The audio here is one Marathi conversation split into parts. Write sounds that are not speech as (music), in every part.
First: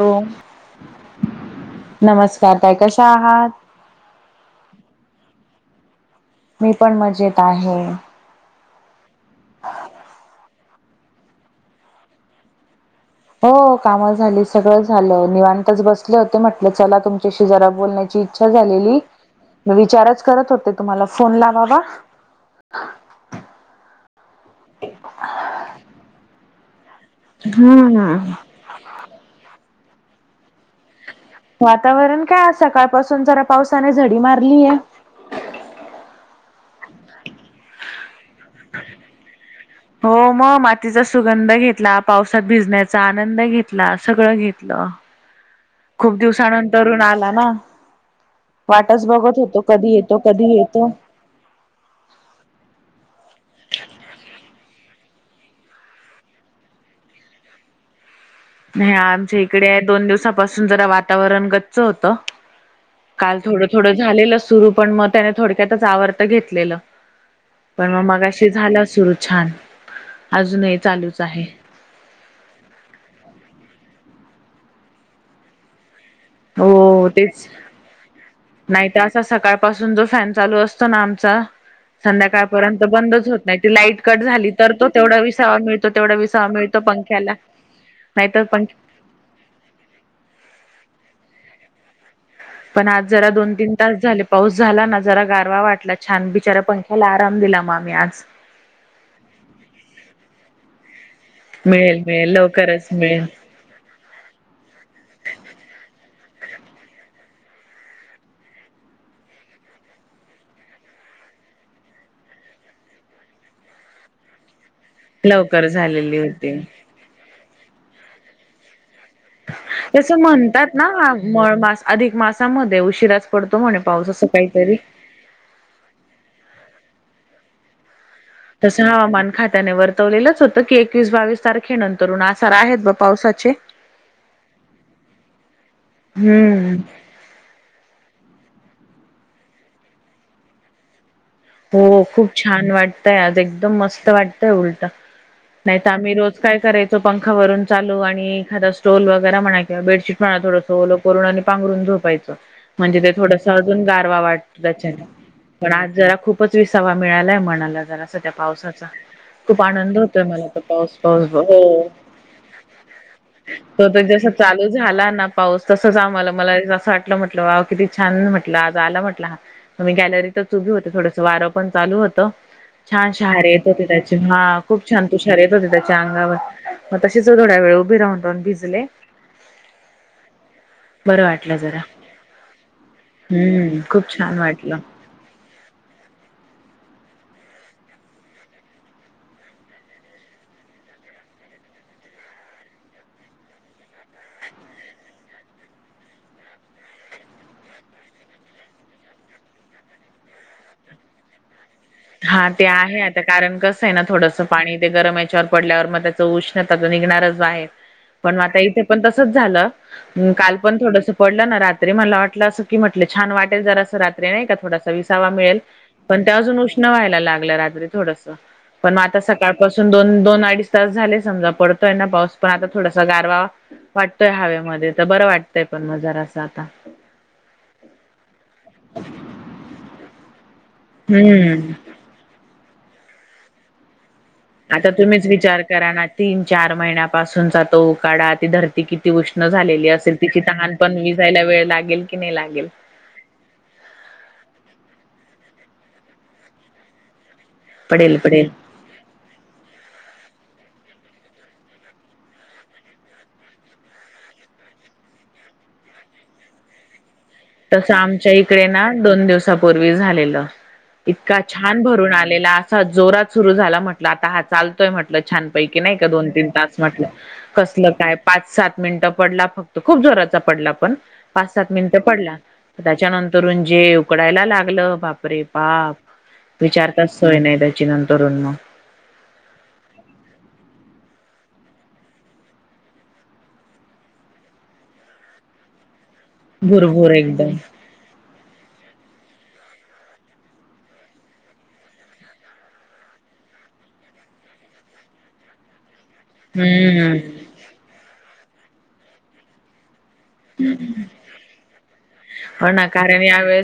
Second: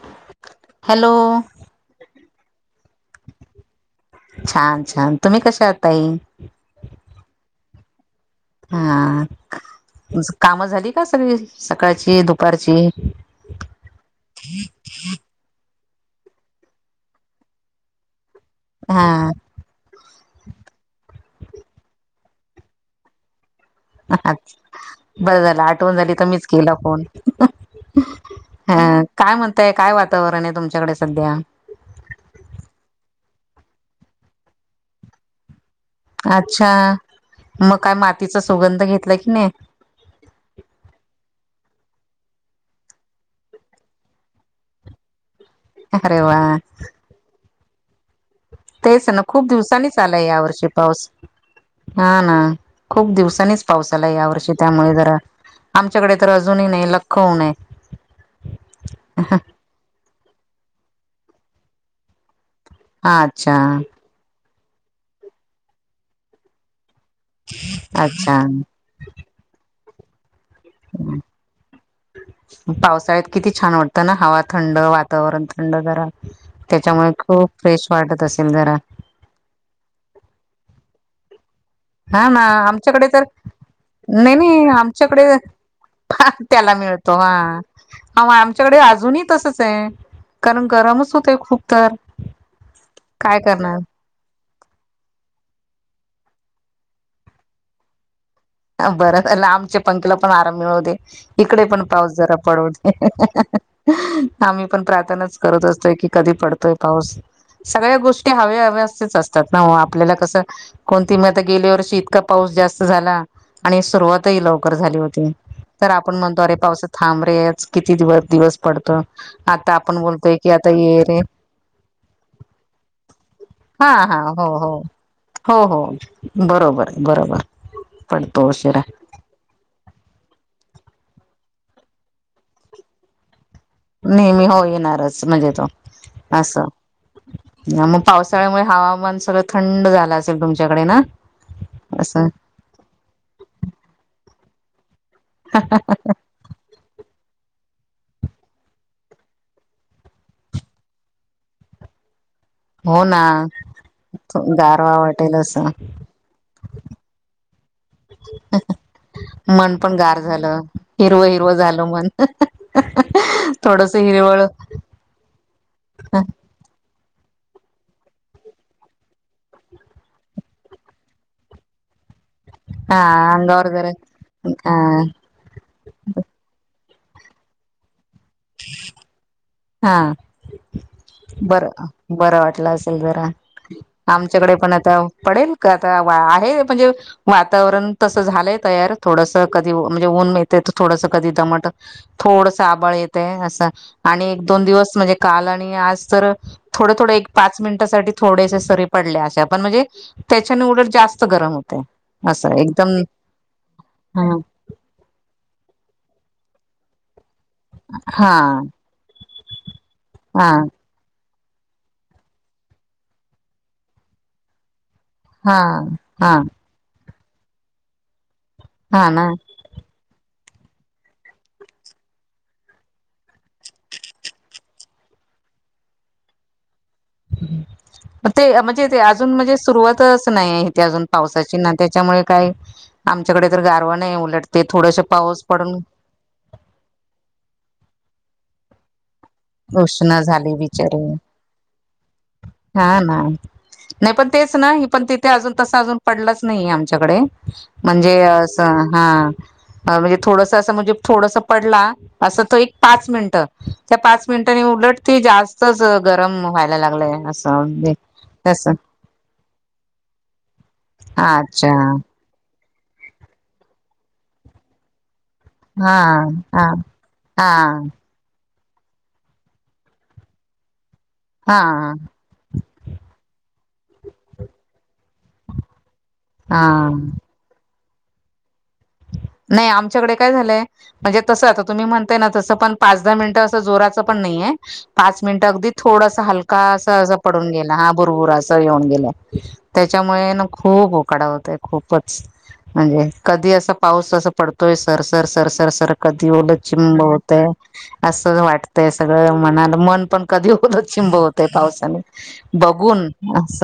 हॅलो हॅलो नमस्कार ताई कशा आहात. छान- छान तुम्ही कशा आहात ताई. मी पण मजेत आहे. हा कामं झाली का सगळी सकाळची दुपारची हो काम झाली सगळं झालं निवांतच बस हो म्हटल चला तुमच्याशी जरा बोलण्याची इच्छा झालेली हा विचारच करत होते तुम्हाला फोन लावावा. बरं झालं आठवण झाली तर मीच केला फोन हा ना हा काय म्हणताय काय वातावरण आहे तुमच्याकडे सध्या वातावरण काय सकाळ पाासून जरा पावसाने झडी मारलीय. अच्छा, मग काय मातीचा सुगंध घेतलाय की नाही. हो मग मातीचा सुगंध घेतला. पावसात भिजण्याचा आनंद घेतला. सगळं घेतलं. (inaudible) खूप अरे वा दिवसानंतरून आला ना वाटच तेच ना बघत खूप होतो कधी दिवसांनीच येतो आलाय या कधी वर्षी येतो. पाऊस. हा ना खूप दिवसाांनीच पाऊस आलाय या वर्षी त्यामुळे जरा आमच्याकडे तर अजूनही नाही लख्ख ऊन आहे. नाही आमच्या इकडे दोन दिवसापासून जरा वातावरण गच्च होत. काल अच्छा थोडं थोडं झालेलं सुरू पण मग त्याने थोडक्यातच आवर्त घेतलेलं. पण मग अच्छा मगाशी झाला सुरू छान. अजूनही चालूच आहे. पावसाळ्यात किती छान वाटतं ना हवा थंड वातावरण थंड जरा हो त्याच्यामुळे तेच खूप फ्रेश वाटत असेल जरा नाही तर असा सकाळ पासून जो फॅन चालू असतो ना आमचा हा ना संध्याकाळपर्यंत आमच्याकडे तर बंदच होत नाही. त लाईट कट नाही झाली नाही तर तो तेवढा विसावा मिळतो. तेवढा विसावा मिळ खायला मिळतो हां आमच्या कडे अजून ही तसच आहे. कारण गरमच होतय खू खूप तर पण आज जरा काय दोन तीन करणार तास झाले पाऊस झाला ना जरा गारवा वाटला छान बिचऱ्या पंख्याला आराम दिला म आम्ही आज ह बरं झालं आमच्या पंख्याला पण आराम मिळु दे. इकडे पण मिळेल पाऊस मिळेल जरा पडू लवकरच दे. मिळेल आम्ही पण प्रार्थनाच करत असतोय की कधी पडतोय पाऊस. सगळ्या गोष्टी हव्या -हव्या असेच असतात ना हो आपल्याला कसं कोणती ती मध्ये गेल्या वर्षी इतका पाऊस जास्त झाला. आणि सुरुवातही लवकर झाली होती. लवकर तर आपण झालेली म्हणतो अरे होती पावस थांब रेच किती दिवस- दिवस पडतं. तस म्हणतात ना रे म मास अधिक मासामध्ये उशिरास पडतो म्हणे हा पाऊस. असं हो हो काहीतरी हो हो बरोबर बरोबर पडतो उशिरा. तसं हवामान खात्याने वर्तवलेलंच होतं. की एकवीस बावीस तारखे नंतरून आसार आहेत बवा पावसाचे नेहमी हो येणारच म्हणजे तो अस हम्म मग पाऊस त्यामुळे हवामान सगळं थंड झालं असेल तुमच्याकडे ना हो असं खूप छान वाटतय आज एकदम मस्त वाटतंय उलट - नाही तर आम्ही रोज काय करायचो पंख - एकावरून चालू आणि एखादा स्टोल वगैर म्हणा किंवा बेडशीट म्हणा थोडंसं ओलं करून आणि पांगरून झोपायचं. म्हणजे हो ते ना थोडस अजून गारवा वाटतो त्याच्या गारवा वाटेल असं पण आज जरा खूप - पाच विसावा मिळालाय म्हणाला जरा सध्या पावसाचा - खूप मन पण आनंद गार होतोय मला झालं तर पाऊस हिरवं -पाऊस हिरवं झालं बघून मन - तो थोडस तर जस हिरवळ चालू झाला ना पाऊस तसच आम्हाला मला - अस वाटलं म्हटलं किती छान म्हटलं आज आला म्हटलं मी गॅलरीतच च उभी होते थोड - वारं पण ल होत हा छान शहार येत अंगावर होती जरा त्याचे हा खूप छान तुषार येत होते त्याच्या अंगावर मग तशीच थोड्या वेळ उभी राहून राहून भिजले बरं वाटलं बर जरा बरं वाटलं असेल जरा हम्म खूप छान आमच्याकडे पण वाटलं आता पडेल आता आहे म्हणजे वातावरण तसं झालंय तयार थोडस कधी म्हणजे ऊन मिळ थोडस कधमट थोड आळ अस आणि एक दोन दिवस म्हणजे काल आणि आज तर थोड थोड पाच मिनिटासाठी थो सरी पडल्याश पण म्हणजे त्याच्याने उलट जास्त गरम होत हा ते आहे आता कारण कस आहे ना थोडस हा पाणी ते गरम याच्यावर पडल्यावर मग उष्णता निघणारच पण आता हा इथे पण तसच झालं काल पण थोड पडलं ना रात्री मला वाटलं असं की म्हटलं छान वाटेल जरा असं रात्री नाही का थड विसावा मिळेल हा पण हा त्या अजून उष्ण व्हायला लागलं रात्री थोड पणग हा आता ना सकाळ पाून दोन दोन अडी तास झाले समजा पडतोय ना पाऊस पण आता थोडासा गारवा वाटतोय हवेमध्ये तर बरं वाटतंय पण मजार अस आता ते म्हणजे ते अजून म्हणजे सुरुवातच नाही आहे अजून पावसाची हम्म ना त्याच्यामुळे काही आमच्याकडे तर गारवा नाही उलट ते आता थोडस तुम्हीच पाऊस विचार पडून करा ना तीन चार महिन्यापासूनचा तो उकाडा ती धरती किती त उष्ण झालेली उष्ण असेल तिची झाली तहान पण बिचारी विजायला वेळ लागेल कि नाही लागेल हा ना नाही पण तेच ना ह पण तिथे अजून प आ म्हणण म्हण पडेल पडेल. च मि मिनटनी उलट जास्तच गरम व्हायला लागलय तसं आमच्या इकडे ना दोन दिवसापूर्वी झालेलं इतका अच्छा छान भरून आलेला असा जोरात सुरू झाला म्हटलं आता हा चालतोय म्हटलं छानपैकी नाही हा का दोन तीन हा तास म्हटलं हा कसलं काय पाच सात मिनिटं पडला फक्त खूप जोराचा पडला पण पाच सात हा मिनिटं पडला त्याच्यानंतरून जे उकडायला लागलं बापरे बाप हा विचारताचतोय नाही त्याची नंतरुन नाही आमच्याकडे काय झालंय म्हणजे तस आता तुम्ही म्हणताय ना तसं पण पाच दहा मिनिटं असं जोराचं पण नाहीे पाच मिनट अगदी थोड हलका अस भुरभुर अस पडून एकदम गेला हा बुरबुर येऊन गेल्या त्याच्यामुळे ना खूप उकडा होतय खूपच म्हणजे कधी असं पाऊस अस पडतोय sir sir sir sir sir कधी ओल चिंब हम्म होतय असं वाट सगळं म मन पण कधी उलक्षिं बवत आहे पावसाने हो ना बघून कारण अस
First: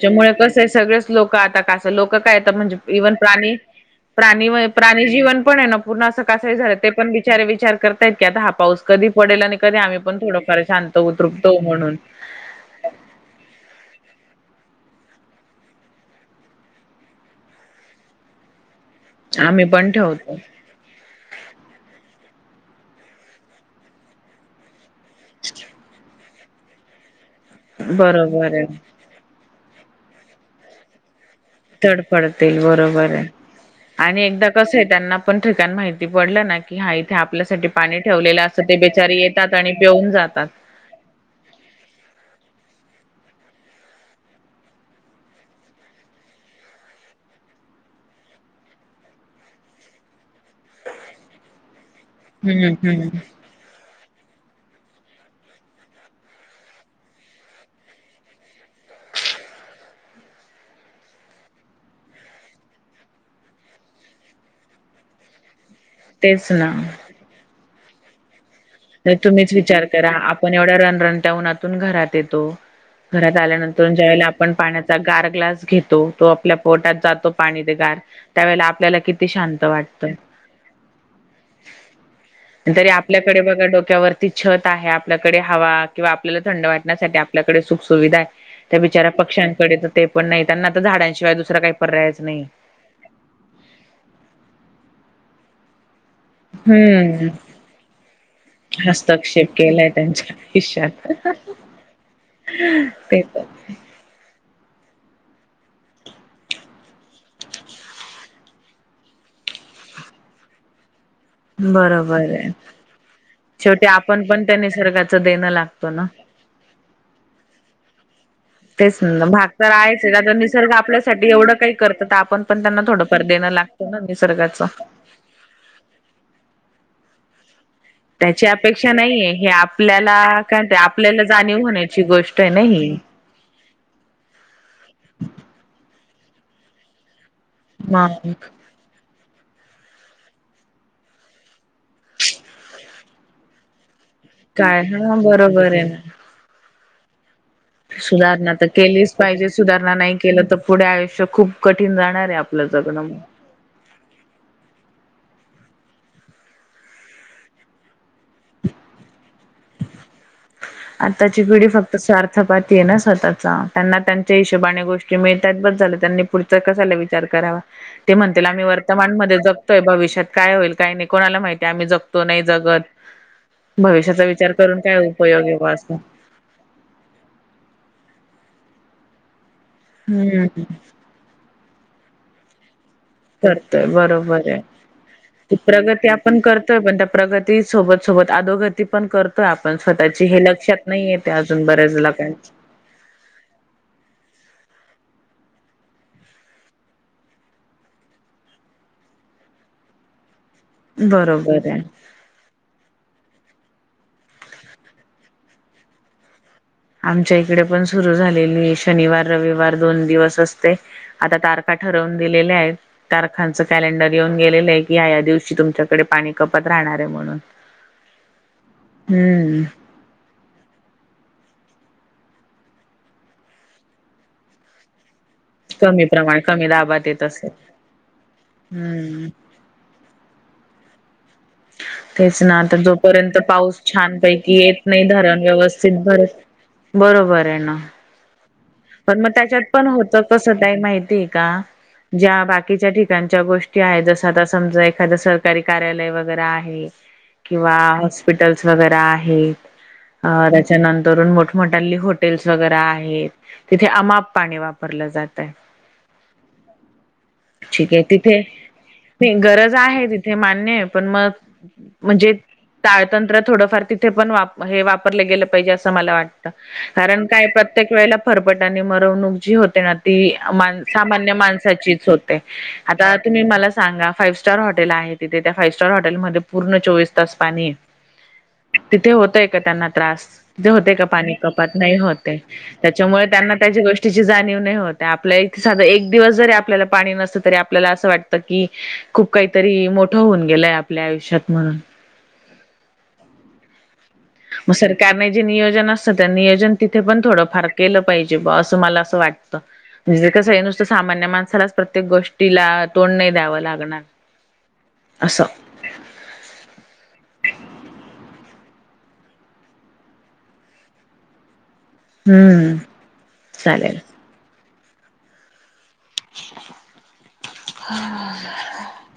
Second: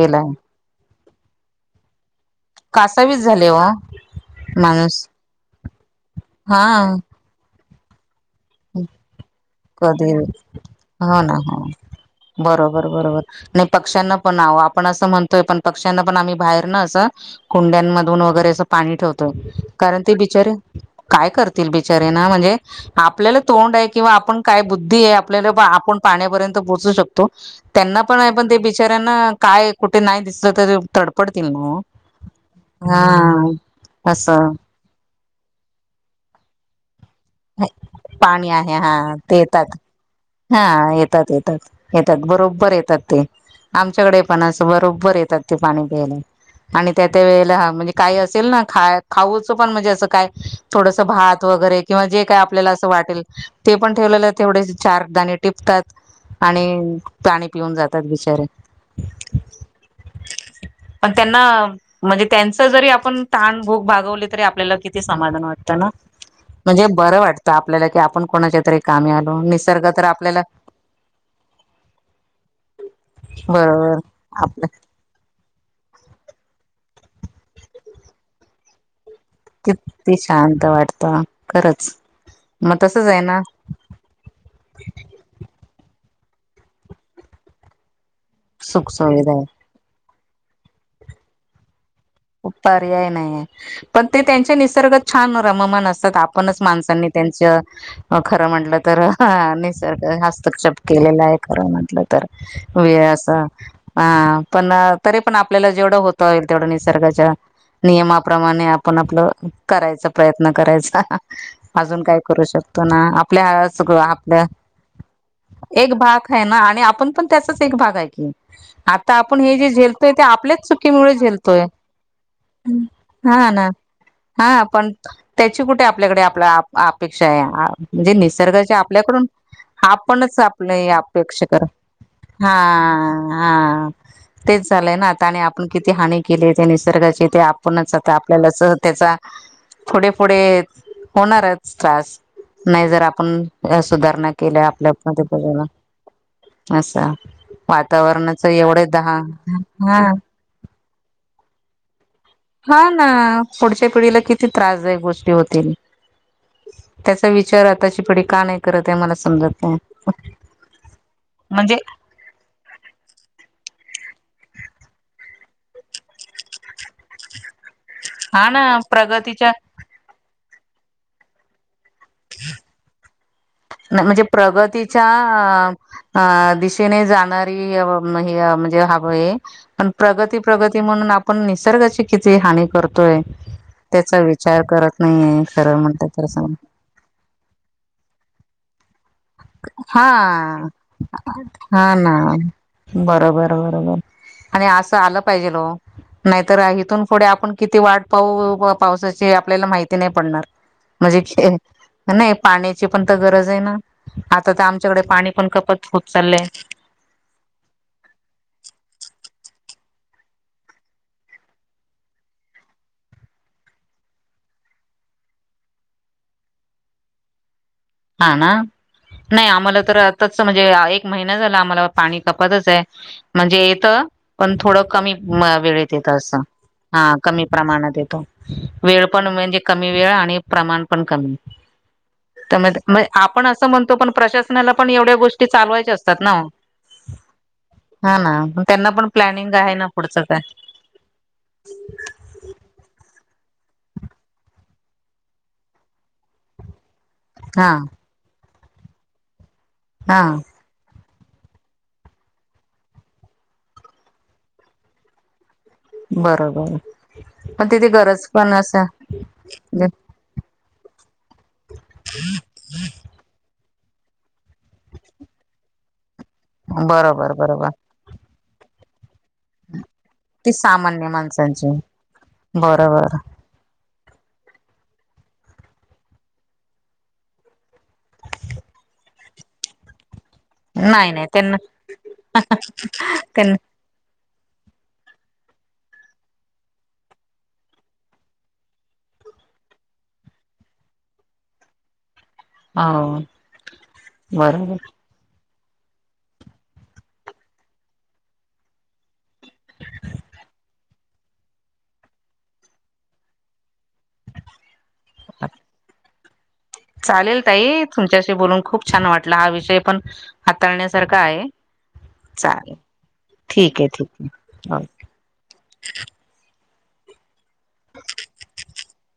त्यामुळे कस सग लोक आो काय म्हणजे इव्हन कासावीस झाले प्राणी हो प्राणी माणूस प्राणी जीवन पण आहे ना पूर्ण असं कसं हा झालं ते पण विचारे विचार करतायत की आता हा पाऊस कधी पडेल आणि कधी आम्ही पण थोडंफार शांत हो ना हो उतरुकतो म्हणून बरोबर बरोबर नाही पक्षांना ण आपण असं म्हणतोय पण पक्ष्यांना पण आम्ही बाहेर ना असं कुंड्यांमधून वगैरे पाणी ठेवतोय आम्ही पण कारण ते ठेवतो. बिचारे काय करतील बिचारेना म्हणजे आप आपल्याला तोंड आहे किंवा आपण काय बुद्धी आहे आपल्याला आपण पाण्यापर्यंत पोचू शकतो त्यांना पण पण बरोबर ते आहे बिचाऱ्यांना काय कुठे नाही दिसलं तरी तड तड पडतील बरोबर आहे आणि एकदा असं कस आहे त्यांना पण ठिका माहिती पडलं ना की हा आपल्यासाठी पाणी ठेवलेलं असं ते आहे हा बेचारी ते येतात आणि पिऊन जातात हा येतात येतात येतात बरोबर येतात ते आमच्याकडे पण असं बरोबर येतात ते पाणी प्यायला आणि त्या त्या वेळेला म्हणजे काही असेल ना खा खाऊचं पण म्हणजे असं काय थोडस भात वगैरे किंवा जे काय आपल्याला हम्म असं हम्म वाटेल ते पण ठेवलेलं तेवढे चारदाणे टिपतात आणि पाणी पिऊन जातात बिचारे पण त्यांना म्हणजे त्यांच जरी आपण ताण भूक भागवली तरी आपल्याला किती समाधान वाटतं ना तेच ना. म्हणजे बरं वाटतं आपल्याला की आपण कोणाच्या तरी कामी तर आलो तुम्हीच विचार निसर्ग तर करा आपल्याला आपण एवढ्या रनरनट्या उन्हातून घरात येतो घरात आल्यानंतर बरोबर ज्या वेळेला आपण आप पाण्याचा गार ग्लास घेतो तो आपल्या पोटात जातो पाणी ते गार त्यावेळेला आपल्याला किती शांत वाटतं. किती शांत वाटत खरंच मग तसंच आहे ना! डोक्या वरती छत आहे आपल्याकडे हवा किंवा आपल्याला थंड वाटण्यासाठी आपल्याकडे सुख सुुविधा आहे. त्या सुख बिचाऱ्या सुविधा आहे पक्ष्यांकडे तर ते पण नाही त्यांना आता झाडांशिवाय दुसरं काही पर्यायच नाही. पर्याय नाही आहे पण ते त्यांच्या निसर्गात छान रममान अस आपणच माणसांनी हम्म त्यांच खरं म्हटलं तर हस्तक्षेप केलाय निसर्ग त्यांच्या हस्तक्षेप के आयुष्यात आहे खरं म्हटलं तर वेळ ते असं पण आं पण तरी पण आपल्याला जेवढं होत होईल तेवढं निसर्ग नियमाप्रमाणे आपण आपलं करायचा प्रयत्न करायचा अजून काय बरोबर करू आहे. शकतो ना आपल्या शेवटी सगळ आपण पण आपल्या त्या निसर्गाचं देणं लागतो एक ना. भाग ह ना आणि आपण पण त्याचाच एक भाग आहे की तेच आता ना आपण भाग हे जे तर आहेच झेलतोय ते आता आपल्याच निसर्ग चुकीमुळे आपल्यासाठी एवढं झेलतोय काही करतं तर आपण पण त्यांना थोडंफार हा देणं ना लागतं हा निसर्गाचं. पण त्याची कुठे आपल्याकडे आपल्या अपेक्षा हां म्हणजे त्याची निसर्गाचे अपेक्षा नाहीये हे आपल्याकडूना आपणच आपल्याला काय ते आपले आपल्याला अपेक्षा जाणीव कर होण्याची गोष्ट आहे ना ही. हां ह हा तेच झालंय ना आणि आपण किती हानी केले ते निसर्गाचे ते आपणच आता मग आपल्याला सह त्याचा पुढे पुढे होणारच त्रास नाही जर आपण सुधारणा केल्या काय आपल्या हा पर्यंत बरोबर आहे ना. पोचायल असं वातावरणाच सुधारणा तर एवढे केलीच दहा पाहिजे सुधारणा हां नाही केलं तर पुढे आयुष्य खूप कठीण जाणार आहे आपलं हा जगणं. ना मग. पुढच्या पिढीला किती त्रासदायक गोष्टी होतील त्याचा विचार आताची पिढी का नाही करत आहे मला समजत नाही आत्ताची पिढी म्हणजे फक्त स्वार्थपाती आहे ना स्वतःचा त्यांना त्यांच्या हिशोबाने गोष्टी मिळतात बस झालं त्यांनी पुढचं क विचार कराण हा आम्ही ना वर्तमान मध्ये प्रगतीच्या जगतोय भविष्यात काय होईल काही नाही कोणाला माहिती आम्ही जगतो नाही जगत म्हणजे भविष्याचा विचार करून काय उपयोग आहे प्रगतीच्या बा असं दिशेने जाणारी म्हणजे हय पण प्रगती हम्म प्रगती म्हणून आपण निसर्गाची किती हानी करतो करतोय बरोबर नाहीये आहे खरं म्हणत प्रगती तर आपण सांग करतोय पण त्या प्रगती सोबत सो सोबत आदोगती पण करतोय आपण हा स्वतःची हे लक्षात नाही येते अजून बऱ्याच लोकां बरं बरं बरं आणि असं आलं पायजेल ओ नाहीतर हिथून पुढे आपण किती वाट पाहू पावसाची आपल्याला माहिती नाही पडणार म्हणजे बरोबर आहे नाही पाण्या ची पण गरज आहे ना आता तर आमच्याकडे पाणी पण कपत होत चाललंय आमच्या इकडे पण सुरू झालेली शनिवार रविवार दोन दिवस असते आता तारखा ठरवून दिलेल्यात तारखांच कॅलेडर येऊन गेले आहे की या या दिवशी तुमच्याकडे पाणी कपात रा राहणार म्हणून हा ना नाही हम्म आम्हाला तर आताच म्हणजे एक महिना झाला आम्हाला पाणी कपातच आहे म्हणजे येतं पण थोडं कमी वेळेत कमी येतं प्रमाण असं कमी हा दाबात येत कमी असेल प्रमाणात येतो वेळ पण हम्म. म्हणजे कमी वेळ आणि प्रमाण पण कमी तेचना तर जो मग र्यंत आपण असं पाऊस म्हणतो पण छानपैकी प्रशासनाला येत पण नाही एवढ्या धरण गोष्टी चालवायच्या व्यवस्थित असतात भर ना ओ. बरोबर आहे ना हा ना त्यांना पण मग प्लॅनिंग त्याच्यात आहे ना पण होत पुढचं काय कस का माहितीय का ज्या बाकीच्या ठिकाणी गोष्टी आहे जस आता समजा एखादं सरकारी कार्यालय वगैरे आहे हा किंवा हॉस्पिटल्स वे आहेत हा त्याच्यानंतर तरुून मोठमोठ्यांली हॉटेल्स वगैरे आहेत तिथे अमाप पाणी वापरलं जात आहे बरोबर पण तिथे ठीक आहे गरज पण असं तिथे गरज आहे तिथे मान्य पण मग म्हणजे ताळतंत्र थोडफार तिथे पण वापरले गेलं पाहिजे अस मला वाटत कारण बरोबर काय बरोबर प्रत्येक वेळे फरपटा आणि मरवणूक जी होते ना ती मा सामान्य माणसाचीच होते आता बरोबर तुम्ही मला सांगा फाइव स्टार हॉटेल आहे तिथे त्या फाइव्ह स्टार हॉटेलमध्ये पूर्ण चोवीस तास पाणी तिथे होतय का त्यांना त्रास ते होते का नाही नाही पाणी त्यांना कपात नाही होते त्याच्यामुळे त्यांना त्याच्या गोष्टी वत आपल्या इ साध एक दिवस जरी आपल्याला पाणी नस तरी आपल्याला असं वाटत की खूप काहीतरी मोठं होऊन गेलंय आपल्या आयुष्यात म्हणून हो मग बरोबर सर काय माहीत न जे नियोजन असत नियोजन तिथे पण थोडं फार केलं पाहिजे बा असं मला असं वाट म्हणे कसं हे नुसतं सामान्य माणसालाच प्रत्येक गोष्टीला तोंड नाही द्यावं लागणार. असं चालेल ताई तुमच्याशी बोलून खूप छान वाटला हा विषय पण हाताळण्यासारखा आहे चालेल हम्म. ठीक आहे चालेल. ठीक आहे क हज